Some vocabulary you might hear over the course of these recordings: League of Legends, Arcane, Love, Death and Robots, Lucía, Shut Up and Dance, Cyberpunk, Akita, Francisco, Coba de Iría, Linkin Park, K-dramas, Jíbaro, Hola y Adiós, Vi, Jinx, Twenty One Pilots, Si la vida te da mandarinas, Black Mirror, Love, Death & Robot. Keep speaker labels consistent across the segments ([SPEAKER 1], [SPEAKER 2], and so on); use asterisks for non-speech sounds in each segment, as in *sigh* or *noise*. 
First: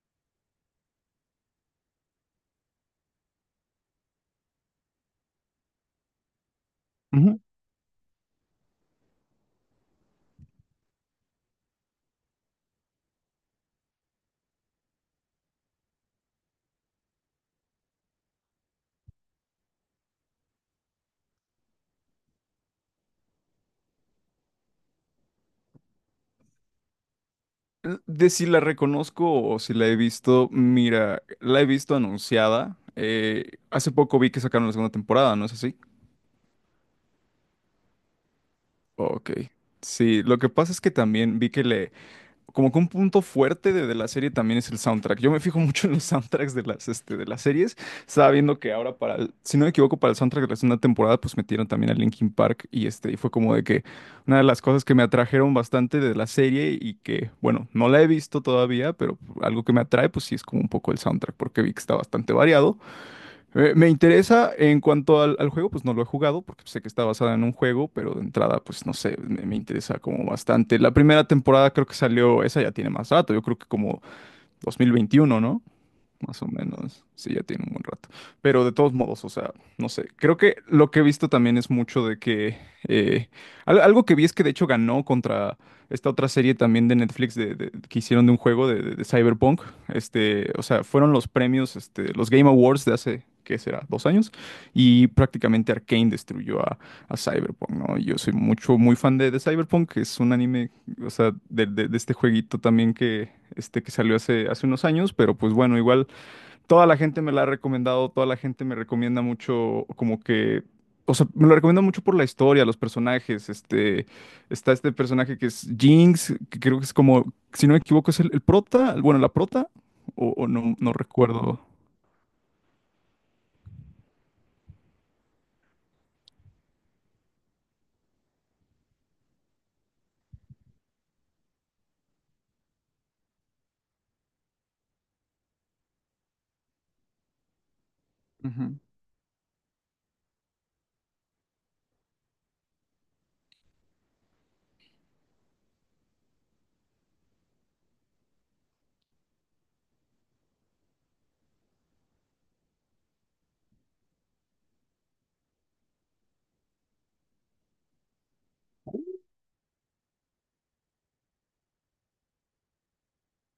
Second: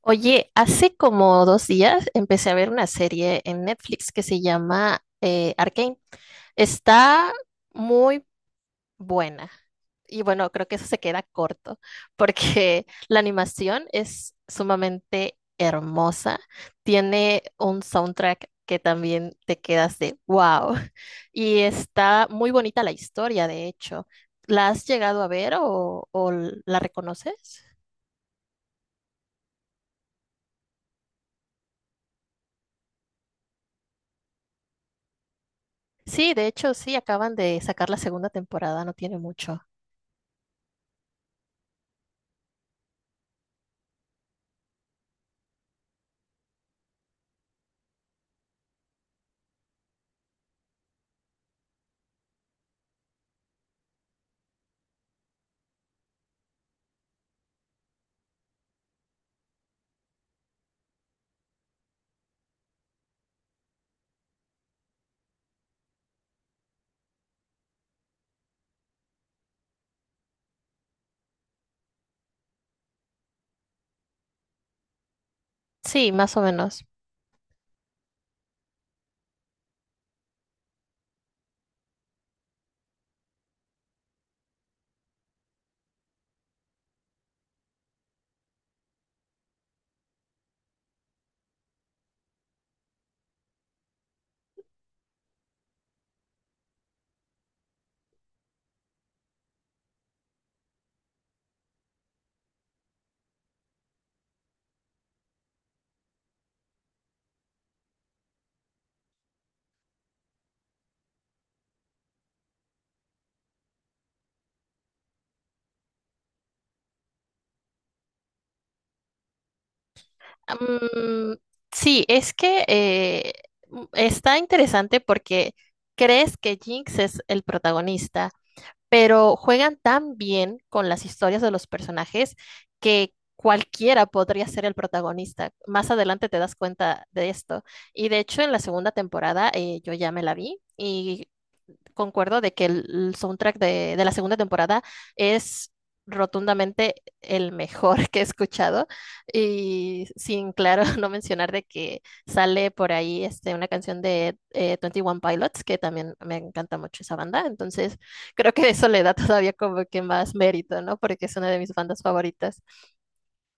[SPEAKER 1] Oye, hace como 2 días empecé a ver una serie en Netflix que se llama Arcane. Está
[SPEAKER 2] Ujú.
[SPEAKER 1] muy buena. Y bueno, creo que eso se queda corto porque *laughs* la animación es sumamente hermosa. Tiene un soundtrack que también te quedas de wow. *laughs* Y está muy bonita la historia, de hecho. ¿La has llegado a ver o la reconoces?
[SPEAKER 2] De si la reconozco o si la he visto, mira, la he visto anunciada. Hace poco vi que sacaron la segunda temporada, ¿no es así?
[SPEAKER 1] Sí, de hecho, sí, acaban de sacar la segunda temporada, no tiene
[SPEAKER 2] Ok.
[SPEAKER 1] mucho.
[SPEAKER 2] Sí, lo que pasa es que también vi que como que un punto fuerte de la serie también es el soundtrack. Yo me fijo mucho en los *laughs* soundtracks de las series. Estaba viendo que ahora si no me equivoco, para el soundtrack de la segunda temporada, pues metieron también a Linkin Park y este, y fue como de que una de las cosas que me atrajeron bastante de la serie y que, bueno, no la he visto todavía, pero algo que me atrae, pues sí es como un poco el soundtrack, porque vi que está bastante variado. Me interesa en cuanto al juego, pues no lo he jugado porque sé que está basada en un juego, pero de entrada, pues no sé, me interesa como bastante. La primera temporada creo que salió, esa ya tiene más rato, yo creo que como 2021, ¿no?
[SPEAKER 1] Sí, más o
[SPEAKER 2] Más o
[SPEAKER 1] menos.
[SPEAKER 2] menos, sí, ya tiene un buen rato. Pero de todos modos, o sea, no sé, creo que lo que he visto también es mucho de que… eh, algo que vi es que de hecho ganó contra esta otra serie también de Netflix que hicieron de un juego de Cyberpunk. Este, o sea, fueron los premios, este, los Game Awards de hace, ¿qué será? 2 años. Y prácticamente Arcane destruyó a Cyberpunk, ¿no? Yo soy mucho, muy fan de Cyberpunk, que es un anime, o sea, de este jueguito también que… Este que salió hace unos años, pero pues bueno, igual toda la gente me la ha recomendado, toda la gente me recomienda mucho, como que, o sea, me lo recomienda mucho por la historia, los personajes, este, está este personaje que es Jinx, que creo que es como, si no me equivoco, es el prota, bueno, la prota, o no, no
[SPEAKER 1] Mm,
[SPEAKER 2] recuerdo.
[SPEAKER 1] sí, es que está interesante porque crees que Jinx es el protagonista, pero juegan tan bien con las historias de los personajes que cualquiera podría ser el protagonista. Más adelante te das cuenta de esto. Y de hecho, en la
[SPEAKER 2] Ujú.
[SPEAKER 1] segunda temporada yo ya me la vi y concuerdo de que el soundtrack de la segunda temporada es rotundamente el mejor *laughs* que he escuchado y sin claro *laughs* no mencionar de que sale por ahí este, una canción de twenty One Pilots, que también me encanta mucho esa banda. Entonces creo que eso le da *laughs* todavía como que más mérito, ¿no? Porque es una de mis bandas favoritas.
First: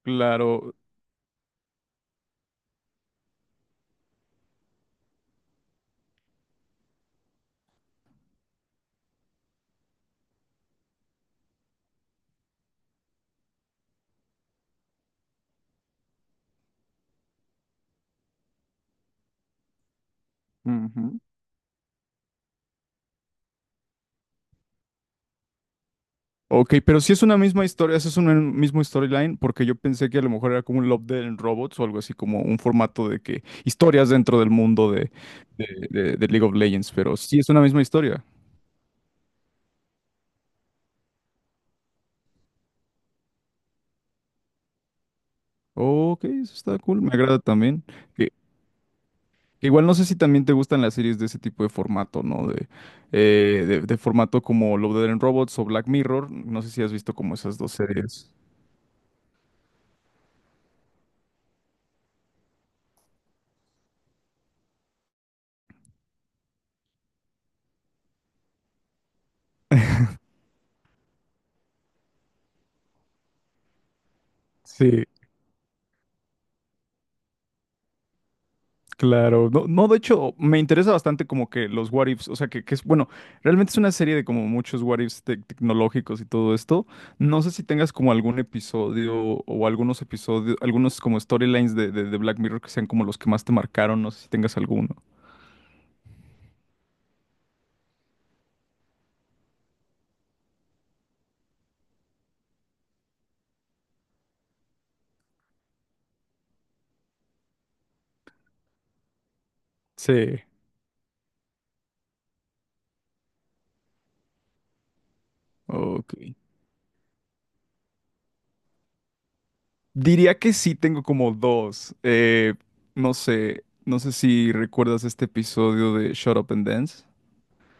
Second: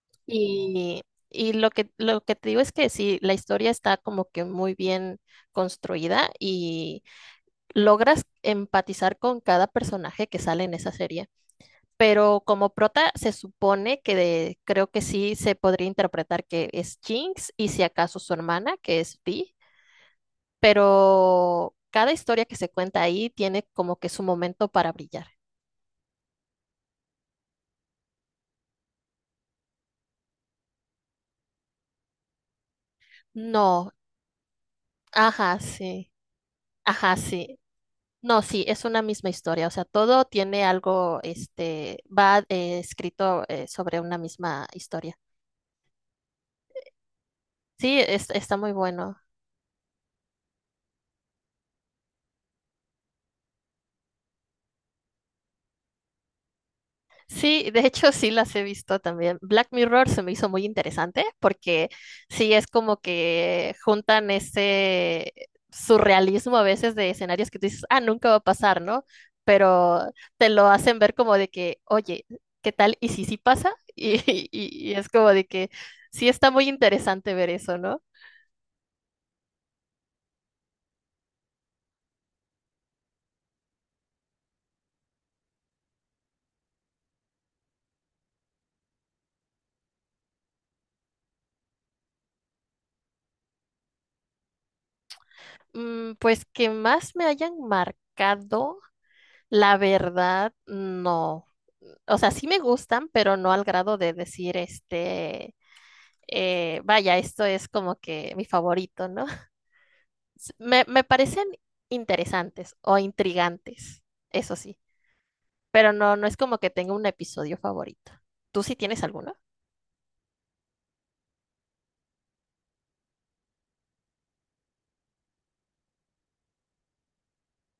[SPEAKER 2] Claro.
[SPEAKER 1] Y, y lo que te digo es que sí, la historia está como que muy bien construida y logras empatizar con cada personaje que sale en esa serie. Pero como prota se supone que creo que sí se podría interpretar que es Jinx y si acaso su hermana, que es Vi,
[SPEAKER 2] Ujú.
[SPEAKER 1] pero cada historia que se cuenta ahí tiene como que su momento para brillar.
[SPEAKER 2] Ok, pero si es una misma historia, si es un mismo storyline, porque yo pensé que a lo mejor era como un Love Dead and Robots o algo así, como un formato de que
[SPEAKER 1] No,
[SPEAKER 2] historias dentro del mundo de,
[SPEAKER 1] ajá,
[SPEAKER 2] de
[SPEAKER 1] sí,
[SPEAKER 2] de- de League of Legends,
[SPEAKER 1] ajá,
[SPEAKER 2] pero sí es
[SPEAKER 1] sí.
[SPEAKER 2] una misma historia.
[SPEAKER 1] No, sí, es una misma historia, o sea, todo tiene algo, este, va escrito sobre una misma historia.
[SPEAKER 2] Ok, eso está cool, me agrada también.
[SPEAKER 1] Sí,
[SPEAKER 2] Que,
[SPEAKER 1] está muy bueno.
[SPEAKER 2] que igual no sé si también te gustan las series de ese tipo de formato, ¿no? De formato como Love, Death and Robots o Black Mirror. No sé si has visto como esas
[SPEAKER 1] Sí,
[SPEAKER 2] dos
[SPEAKER 1] de hecho sí
[SPEAKER 2] series.
[SPEAKER 1] las he visto también. Black Mirror se me hizo muy interesante porque sí es como que juntan ese surrealismo a veces de escenarios que tú dices, ah, nunca va a pasar, ¿no? Pero te lo hacen ver como de que, oye, ¿qué tal? ¿Y si sí pasa? *laughs* Y, y
[SPEAKER 2] Sí,
[SPEAKER 1] es como de que sí está muy interesante ver eso, ¿no?
[SPEAKER 2] claro. No, no, de hecho, me interesa bastante como que los what ifs, o sea, que es, bueno, realmente es una serie de como muchos what ifs tecnológicos y todo esto. No sé si tengas como algún episodio o algunos episodios, algunos como storylines de Black Mirror que sean como los que más te marcaron, no sé si tengas alguno.
[SPEAKER 1] Mm, pues que más me hayan marcado. La verdad, no. O sea, sí me gustan, pero no al grado de decir, este, vaya, esto es como que mi favorito, ¿no? *laughs*
[SPEAKER 2] Sí.
[SPEAKER 1] Me parecen interesantes o intrigantes, eso sí, pero
[SPEAKER 2] Ok.
[SPEAKER 1] no es como que tenga un episodio favorito. ¿Tú sí tienes alguno?
[SPEAKER 2] Diría que sí tengo como dos. No sé si recuerdas este episodio de Shut Up and Dance,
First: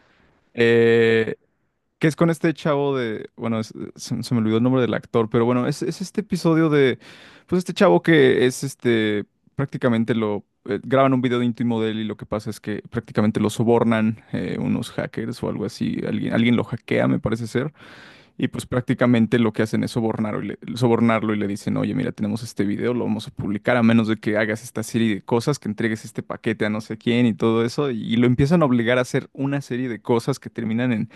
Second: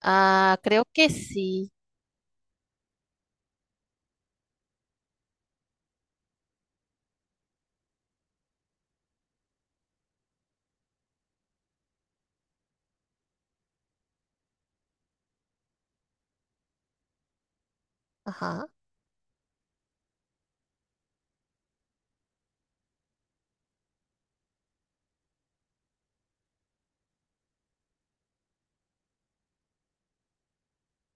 [SPEAKER 1] Ah, creo que
[SPEAKER 2] eh,
[SPEAKER 1] sí.
[SPEAKER 2] que es con este chavo de, bueno, se me olvidó el nombre del actor, pero bueno, es este episodio de, pues este chavo que es este, prácticamente lo, graban un video íntimo de él y lo que pasa es que prácticamente lo sobornan unos hackers o algo así, alguien lo hackea, me parece ser. Y
[SPEAKER 1] Ajá.
[SPEAKER 2] pues prácticamente lo que hacen es sobornarlo sobornarlo y le dicen, oye, mira, tenemos este video, lo vamos a publicar a menos de que hagas esta serie de cosas, que entregues este paquete a no sé quién y todo eso. Y lo empiezan a obligar a hacer una serie de cosas que terminan en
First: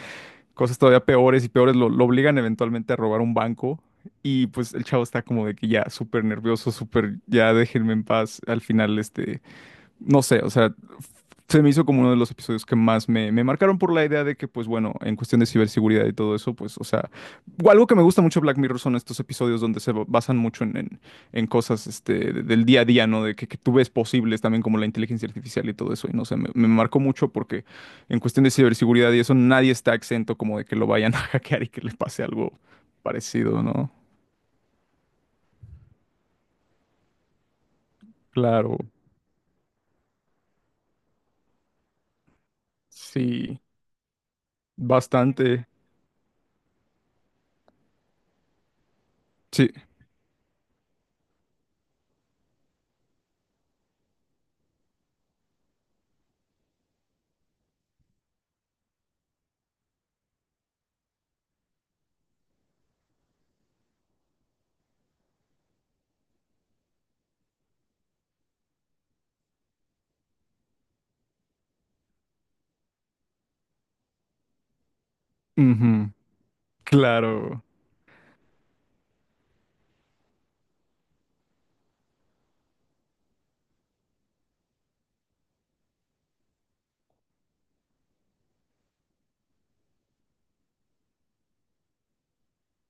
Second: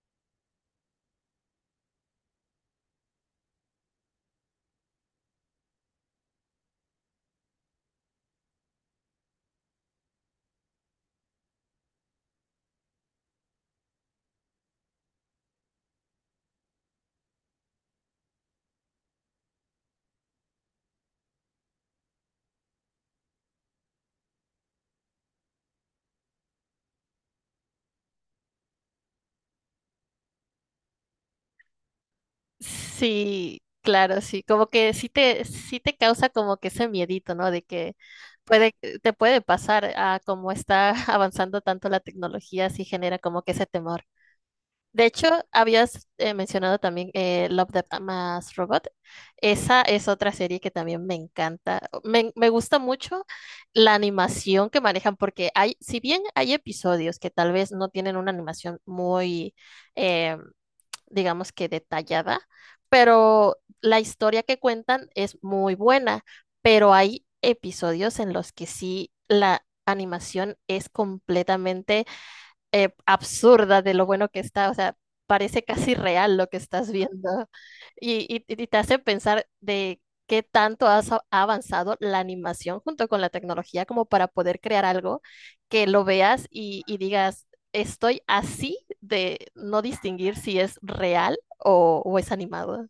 [SPEAKER 2] cosas todavía peores y peores. Lo obligan eventualmente a robar un banco. Y pues el chavo está como de que ya súper nervioso, súper, ya déjenme en paz. Al final, este, no sé, o sea, se me hizo como uno de los episodios que más me marcaron por la idea de que, pues bueno, en cuestión de ciberseguridad y todo eso, pues, o sea, algo que me gusta mucho de Black Mirror son estos episodios donde basan mucho en, en cosas este, del día a día, ¿no? De que tú ves posibles también como la inteligencia artificial y todo eso. Y no sé, me marcó mucho porque en cuestión de ciberseguridad y eso, nadie está exento como de que lo vayan a *laughs* hackear y que le pase algo
[SPEAKER 1] Sí,
[SPEAKER 2] parecido, ¿no?
[SPEAKER 1] claro, sí, como que sí te causa como que ese miedito, ¿no? De que puede,
[SPEAKER 2] Claro,
[SPEAKER 1] te puede pasar. A como está *laughs* avanzando tanto la tecnología, sí genera como que
[SPEAKER 2] sí,
[SPEAKER 1] ese temor. De hecho,
[SPEAKER 2] bastante.
[SPEAKER 1] habías mencionado también Love, Death Mas Robot.
[SPEAKER 2] Sí,
[SPEAKER 1] Esa es otra serie que también me encanta. Me gusta mucho la animación que manejan, porque hay, si bien hay episodios que tal vez no tienen una animación muy, em, digamos que detallada, pero la historia que cuentan es muy buena, pero hay episodios en los que sí la animación es completamente absurda de lo bueno que está, o sea, parece casi
[SPEAKER 2] ujú,
[SPEAKER 1] real lo que estás viendo
[SPEAKER 2] claro.
[SPEAKER 1] y te hace pensar de qué tanto ha avanzado la animación junto con la tecnología como para poder crear algo que lo veas y digas, estoy así de no distinguir si es real o es animado.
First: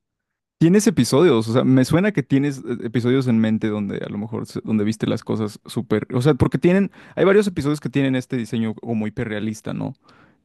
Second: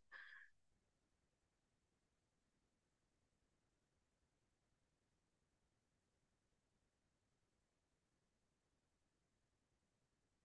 [SPEAKER 2] Tienes episodios, o sea, me suena que tienes episodios en mente donde a lo mejor donde viste las cosas súper, o sea, porque tienen, hay varios episodios que tienen este diseño como hiperrealista, ¿no?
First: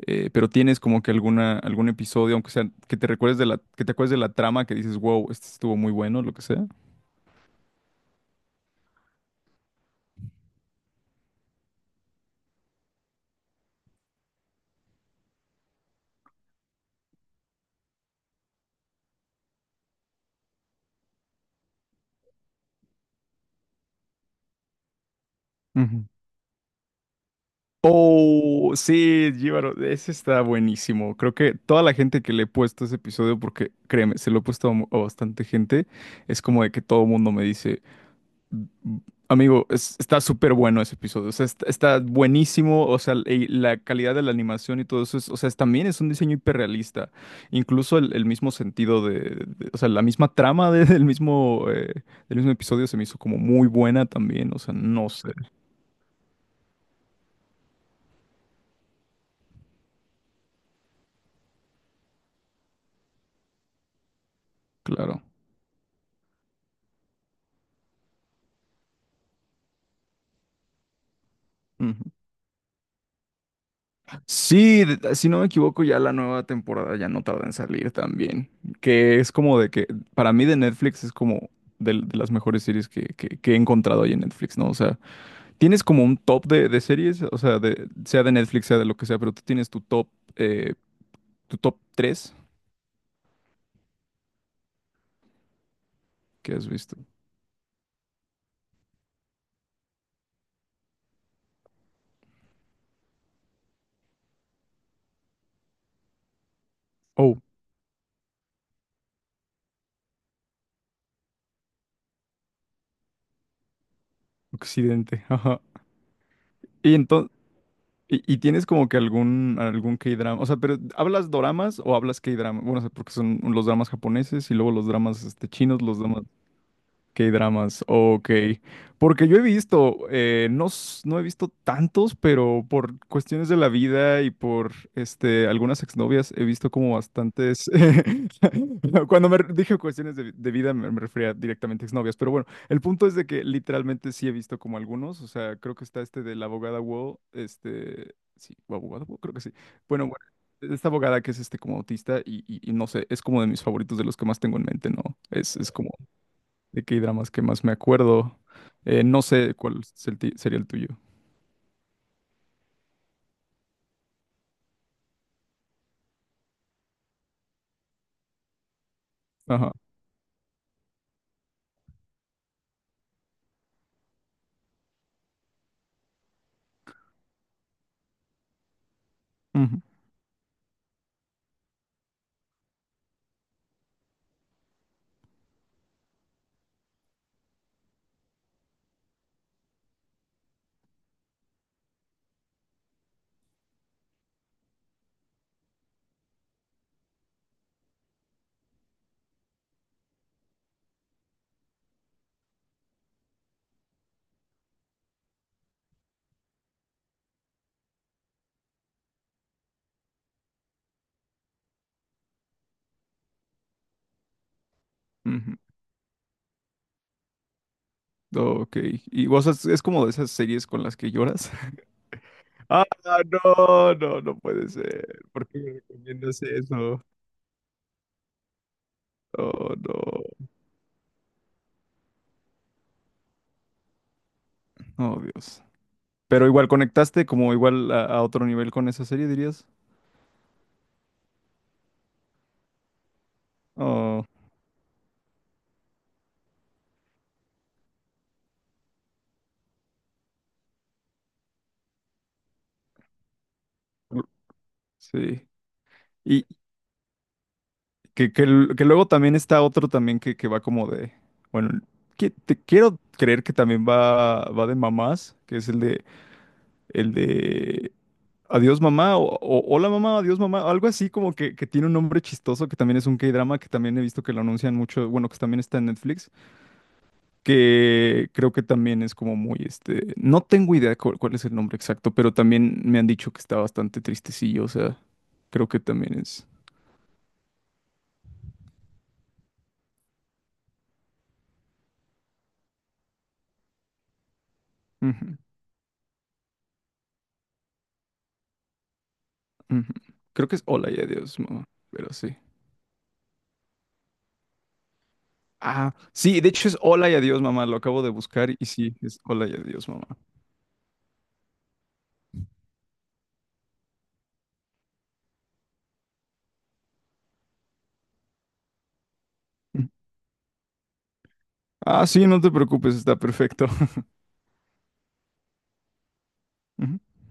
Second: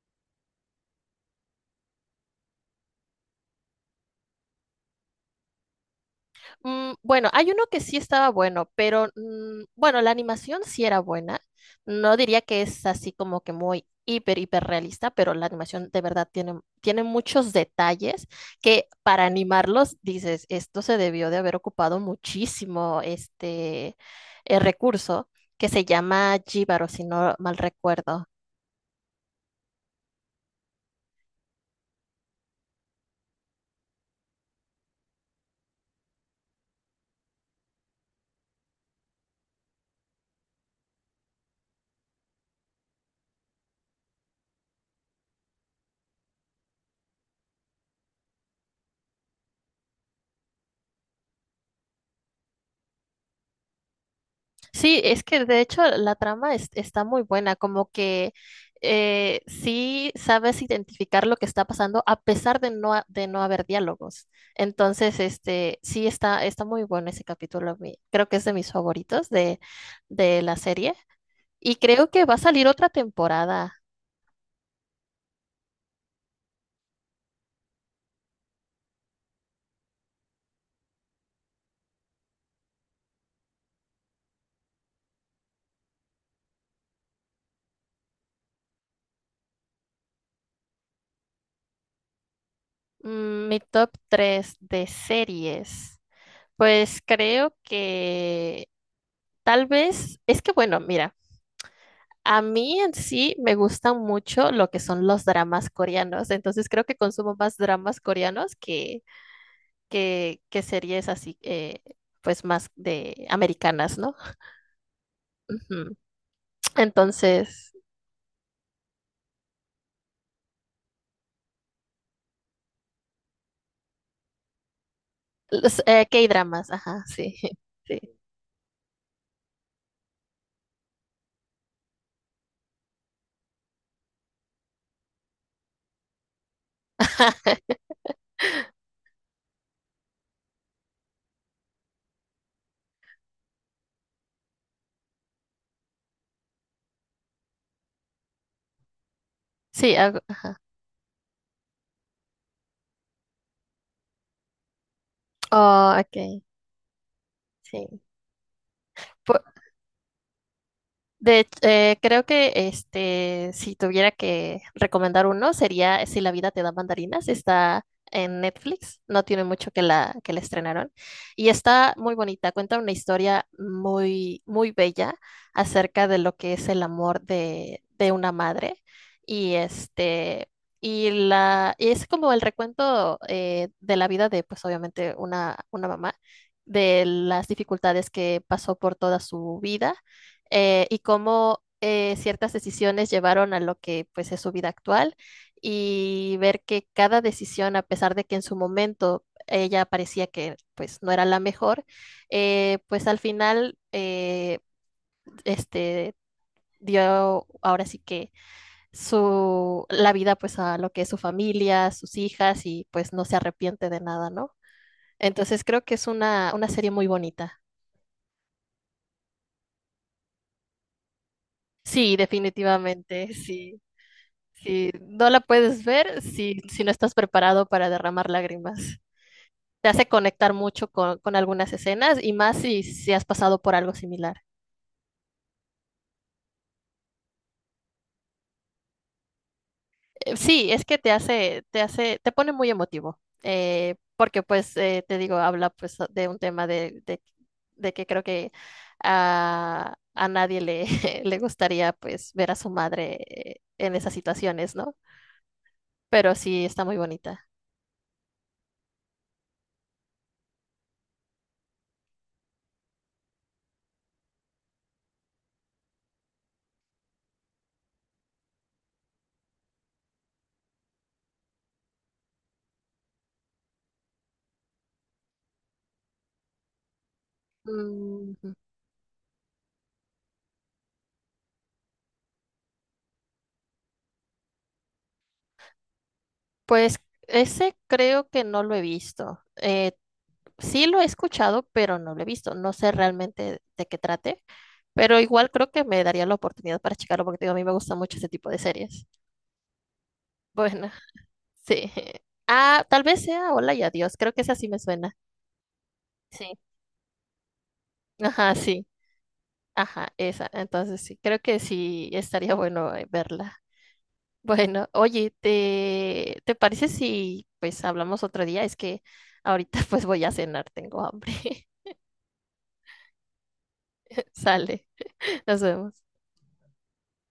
[SPEAKER 2] Pero tienes como que alguna, algún episodio, aunque sea que te recuerdes de que te acuerdes de la trama, que dices, wow, este estuvo muy bueno, lo que sea.
[SPEAKER 1] Mm, bueno, hay uno que sí estaba bueno, pero bueno, la animación sí era buena. No diría que es así como que muy hiper, hiper realista, pero la animación de verdad tiene muchos detalles que para animarlos dices, esto se debió de haber ocupado muchísimo este recurso que se
[SPEAKER 2] Ujú.
[SPEAKER 1] llama Jíbaro, si no mal recuerdo.
[SPEAKER 2] Oh, sí, Jíbaro, ese está buenísimo. Creo que toda la gente que le he puesto ese episodio, porque créeme, se lo he puesto a, a bastante gente, es como de que todo el mundo me dice: "Mm, amigo, está súper bueno ese episodio, o sea, está buenísimo, o sea, y la calidad de la animación y todo eso, o sea, también es un diseño hiperrealista, incluso el mismo sentido o sea, la misma trama del mismo episodio se me hizo como muy buena también, o sea,
[SPEAKER 1] Sí,
[SPEAKER 2] no
[SPEAKER 1] es
[SPEAKER 2] sé,
[SPEAKER 1] que de hecho la trama está muy buena, como que sí sabes identificar lo que está pasando a pesar de de no haber diálogos. Entonces,
[SPEAKER 2] claro".
[SPEAKER 1] este, sí está muy bueno ese capítulo. A Creo que es de mis favoritos de la serie. Y creo que va a salir otra temporada.
[SPEAKER 2] Sí, si no me equivoco, ya la nueva temporada ya no tarda en salir también. Que es como de que, para mí de Netflix es como de las mejores series que, que he encontrado ahí en Netflix, ¿no? O sea, tienes como un top de series, o sea de Netflix, sea de lo que sea, pero tú tienes eh, tu top tres
[SPEAKER 1] Mm, mi top 3 de series.
[SPEAKER 2] que has visto.
[SPEAKER 1] Pues creo que tal vez, es que bueno, mira. A mí en sí me gustan mucho lo que son los dramas coreanos, entonces creo que consumo
[SPEAKER 2] Oh,
[SPEAKER 1] más dramas coreanos que series así, pues más de americanas, ¿no?
[SPEAKER 2] Occidente, ajá.
[SPEAKER 1] Ujú.
[SPEAKER 2] Y entonces,
[SPEAKER 1] Entonces,
[SPEAKER 2] y tienes como que algún, K-drama, o sea, pero ¿hablas doramas o hablas K-drama? Bueno, o sea, porque son los dramas japoneses y luego los dramas este, chinos,
[SPEAKER 1] los,
[SPEAKER 2] los dramas…
[SPEAKER 1] K-dramas, ajá, sí, *laughs*
[SPEAKER 2] K-dramas,
[SPEAKER 1] sí,
[SPEAKER 2] ok. Porque yo he visto, no, no he visto tantos, pero por cuestiones de la vida y por este, algunas exnovias he visto como bastantes. *laughs* Cuando dije cuestiones de vida me refería directamente a exnovias, pero bueno, el punto es de que literalmente sí he visto como algunos, o sea, creo que está este de la abogada Wall, este, sí, abogada Wall, creo que sí.
[SPEAKER 1] sí,
[SPEAKER 2] Bueno,
[SPEAKER 1] ajá.
[SPEAKER 2] bueno, esta abogada que es este como autista y no sé, es como de mis favoritos, de los que más tengo en mente, ¿no? Es como
[SPEAKER 1] Oh, ok,
[SPEAKER 2] de K-dramas que más me
[SPEAKER 1] sí.
[SPEAKER 2] acuerdo. No sé cuál es sería el tuyo.
[SPEAKER 1] Creo que este, si tuviera que recomendar uno, sería Si la vida te da mandarinas. Está en Netflix, no tiene mucho
[SPEAKER 2] Ajá.
[SPEAKER 1] que la estrenaron. Y está muy bonita, cuenta una historia muy, muy bella acerca de lo que es el amor de una madre. Y
[SPEAKER 2] Ujú,
[SPEAKER 1] este, y es como el recuento de la vida de, pues obviamente, una mamá, de las dificultades que pasó por toda su vida y cómo ciertas decisiones llevaron a lo que pues es su vida actual y ver que cada decisión, a pesar de que en su momento ella parecía que pues no era la mejor, pues al final este dio ahora sí que su la vida pues a lo que es su familia, sus hijas, y pues no se arrepiente de nada, ¿no?
[SPEAKER 2] ujú.
[SPEAKER 1] Entonces creo que es una serie muy bonita.
[SPEAKER 2] Ok. ¿Y vos es como de esas series con las que lloras? *laughs*
[SPEAKER 1] Sí,
[SPEAKER 2] Ah,
[SPEAKER 1] definitivamente, sí.
[SPEAKER 2] no, no, no puede
[SPEAKER 1] Si
[SPEAKER 2] ser.
[SPEAKER 1] no la
[SPEAKER 2] ¿Por qué me
[SPEAKER 1] puedes ver,
[SPEAKER 2] recomiendas
[SPEAKER 1] si no
[SPEAKER 2] eso?
[SPEAKER 1] estás preparado para derramar lágrimas.
[SPEAKER 2] Oh,
[SPEAKER 1] Te hace
[SPEAKER 2] no.
[SPEAKER 1] conectar mucho con algunas escenas, y más si has pasado por algo similar.
[SPEAKER 2] Oh, Dios. Pero igual conectaste como igual a otro nivel con esa serie, dirías.
[SPEAKER 1] Sí, es que te hace, te pone muy emotivo,
[SPEAKER 2] Oh,
[SPEAKER 1] porque pues te digo, habla pues de un tema de que creo que a nadie le, *laughs* le gustaría pues ver a su madre en esas situaciones, ¿no?
[SPEAKER 2] sí.
[SPEAKER 1] Pero
[SPEAKER 2] Y,
[SPEAKER 1] sí, está muy bonita.
[SPEAKER 2] que luego también está otro también que va como de, bueno, que te quiero creer que también va de mamás, que es el de Adiós mamá, o Hola mamá, adiós mamá, algo así como que tiene un nombre chistoso, que también es un K-drama, que también he visto que lo anuncian mucho, bueno, que también está en Netflix, que creo que también es como muy, este, no tengo idea cuál es el nombre exacto, pero también me han dicho que está bastante tristecillo, o sea, creo que también es.
[SPEAKER 1] Pues ese creo que no lo he visto. Sí lo he escuchado, pero no lo he visto. No sé realmente de qué trate, pero igual creo que me daría la oportunidad para checarlo, porque te digo, a mí me gusta mucho ese tipo de series.
[SPEAKER 2] Ujú. Creo que es
[SPEAKER 1] Bueno,
[SPEAKER 2] Hola y Adiós, mamá.
[SPEAKER 1] sí.
[SPEAKER 2] Pero
[SPEAKER 1] *laughs*
[SPEAKER 2] sí.
[SPEAKER 1] Ah, tal vez sea Hola y Adiós. Creo que esa sí me suena.
[SPEAKER 2] Ah, sí,
[SPEAKER 1] Sí.
[SPEAKER 2] de hecho es Hola y Adiós, mamá. Lo acabo de buscar
[SPEAKER 1] Ajá,
[SPEAKER 2] y
[SPEAKER 1] sí.
[SPEAKER 2] sí, es Hola y Adiós, mamá.
[SPEAKER 1] Ajá, esa. Entonces sí, creo que sí estaría bueno verla. Bueno, oye, ¿te parece si pues hablamos otro día? Es que ahorita
[SPEAKER 2] Ujú.
[SPEAKER 1] *laughs* pues voy a cenar, tengo hambre.
[SPEAKER 2] Ah, sí, no te preocupes, está perfecto. *laughs*
[SPEAKER 1] Sale. Nos vemos.
[SPEAKER 2] Ujú.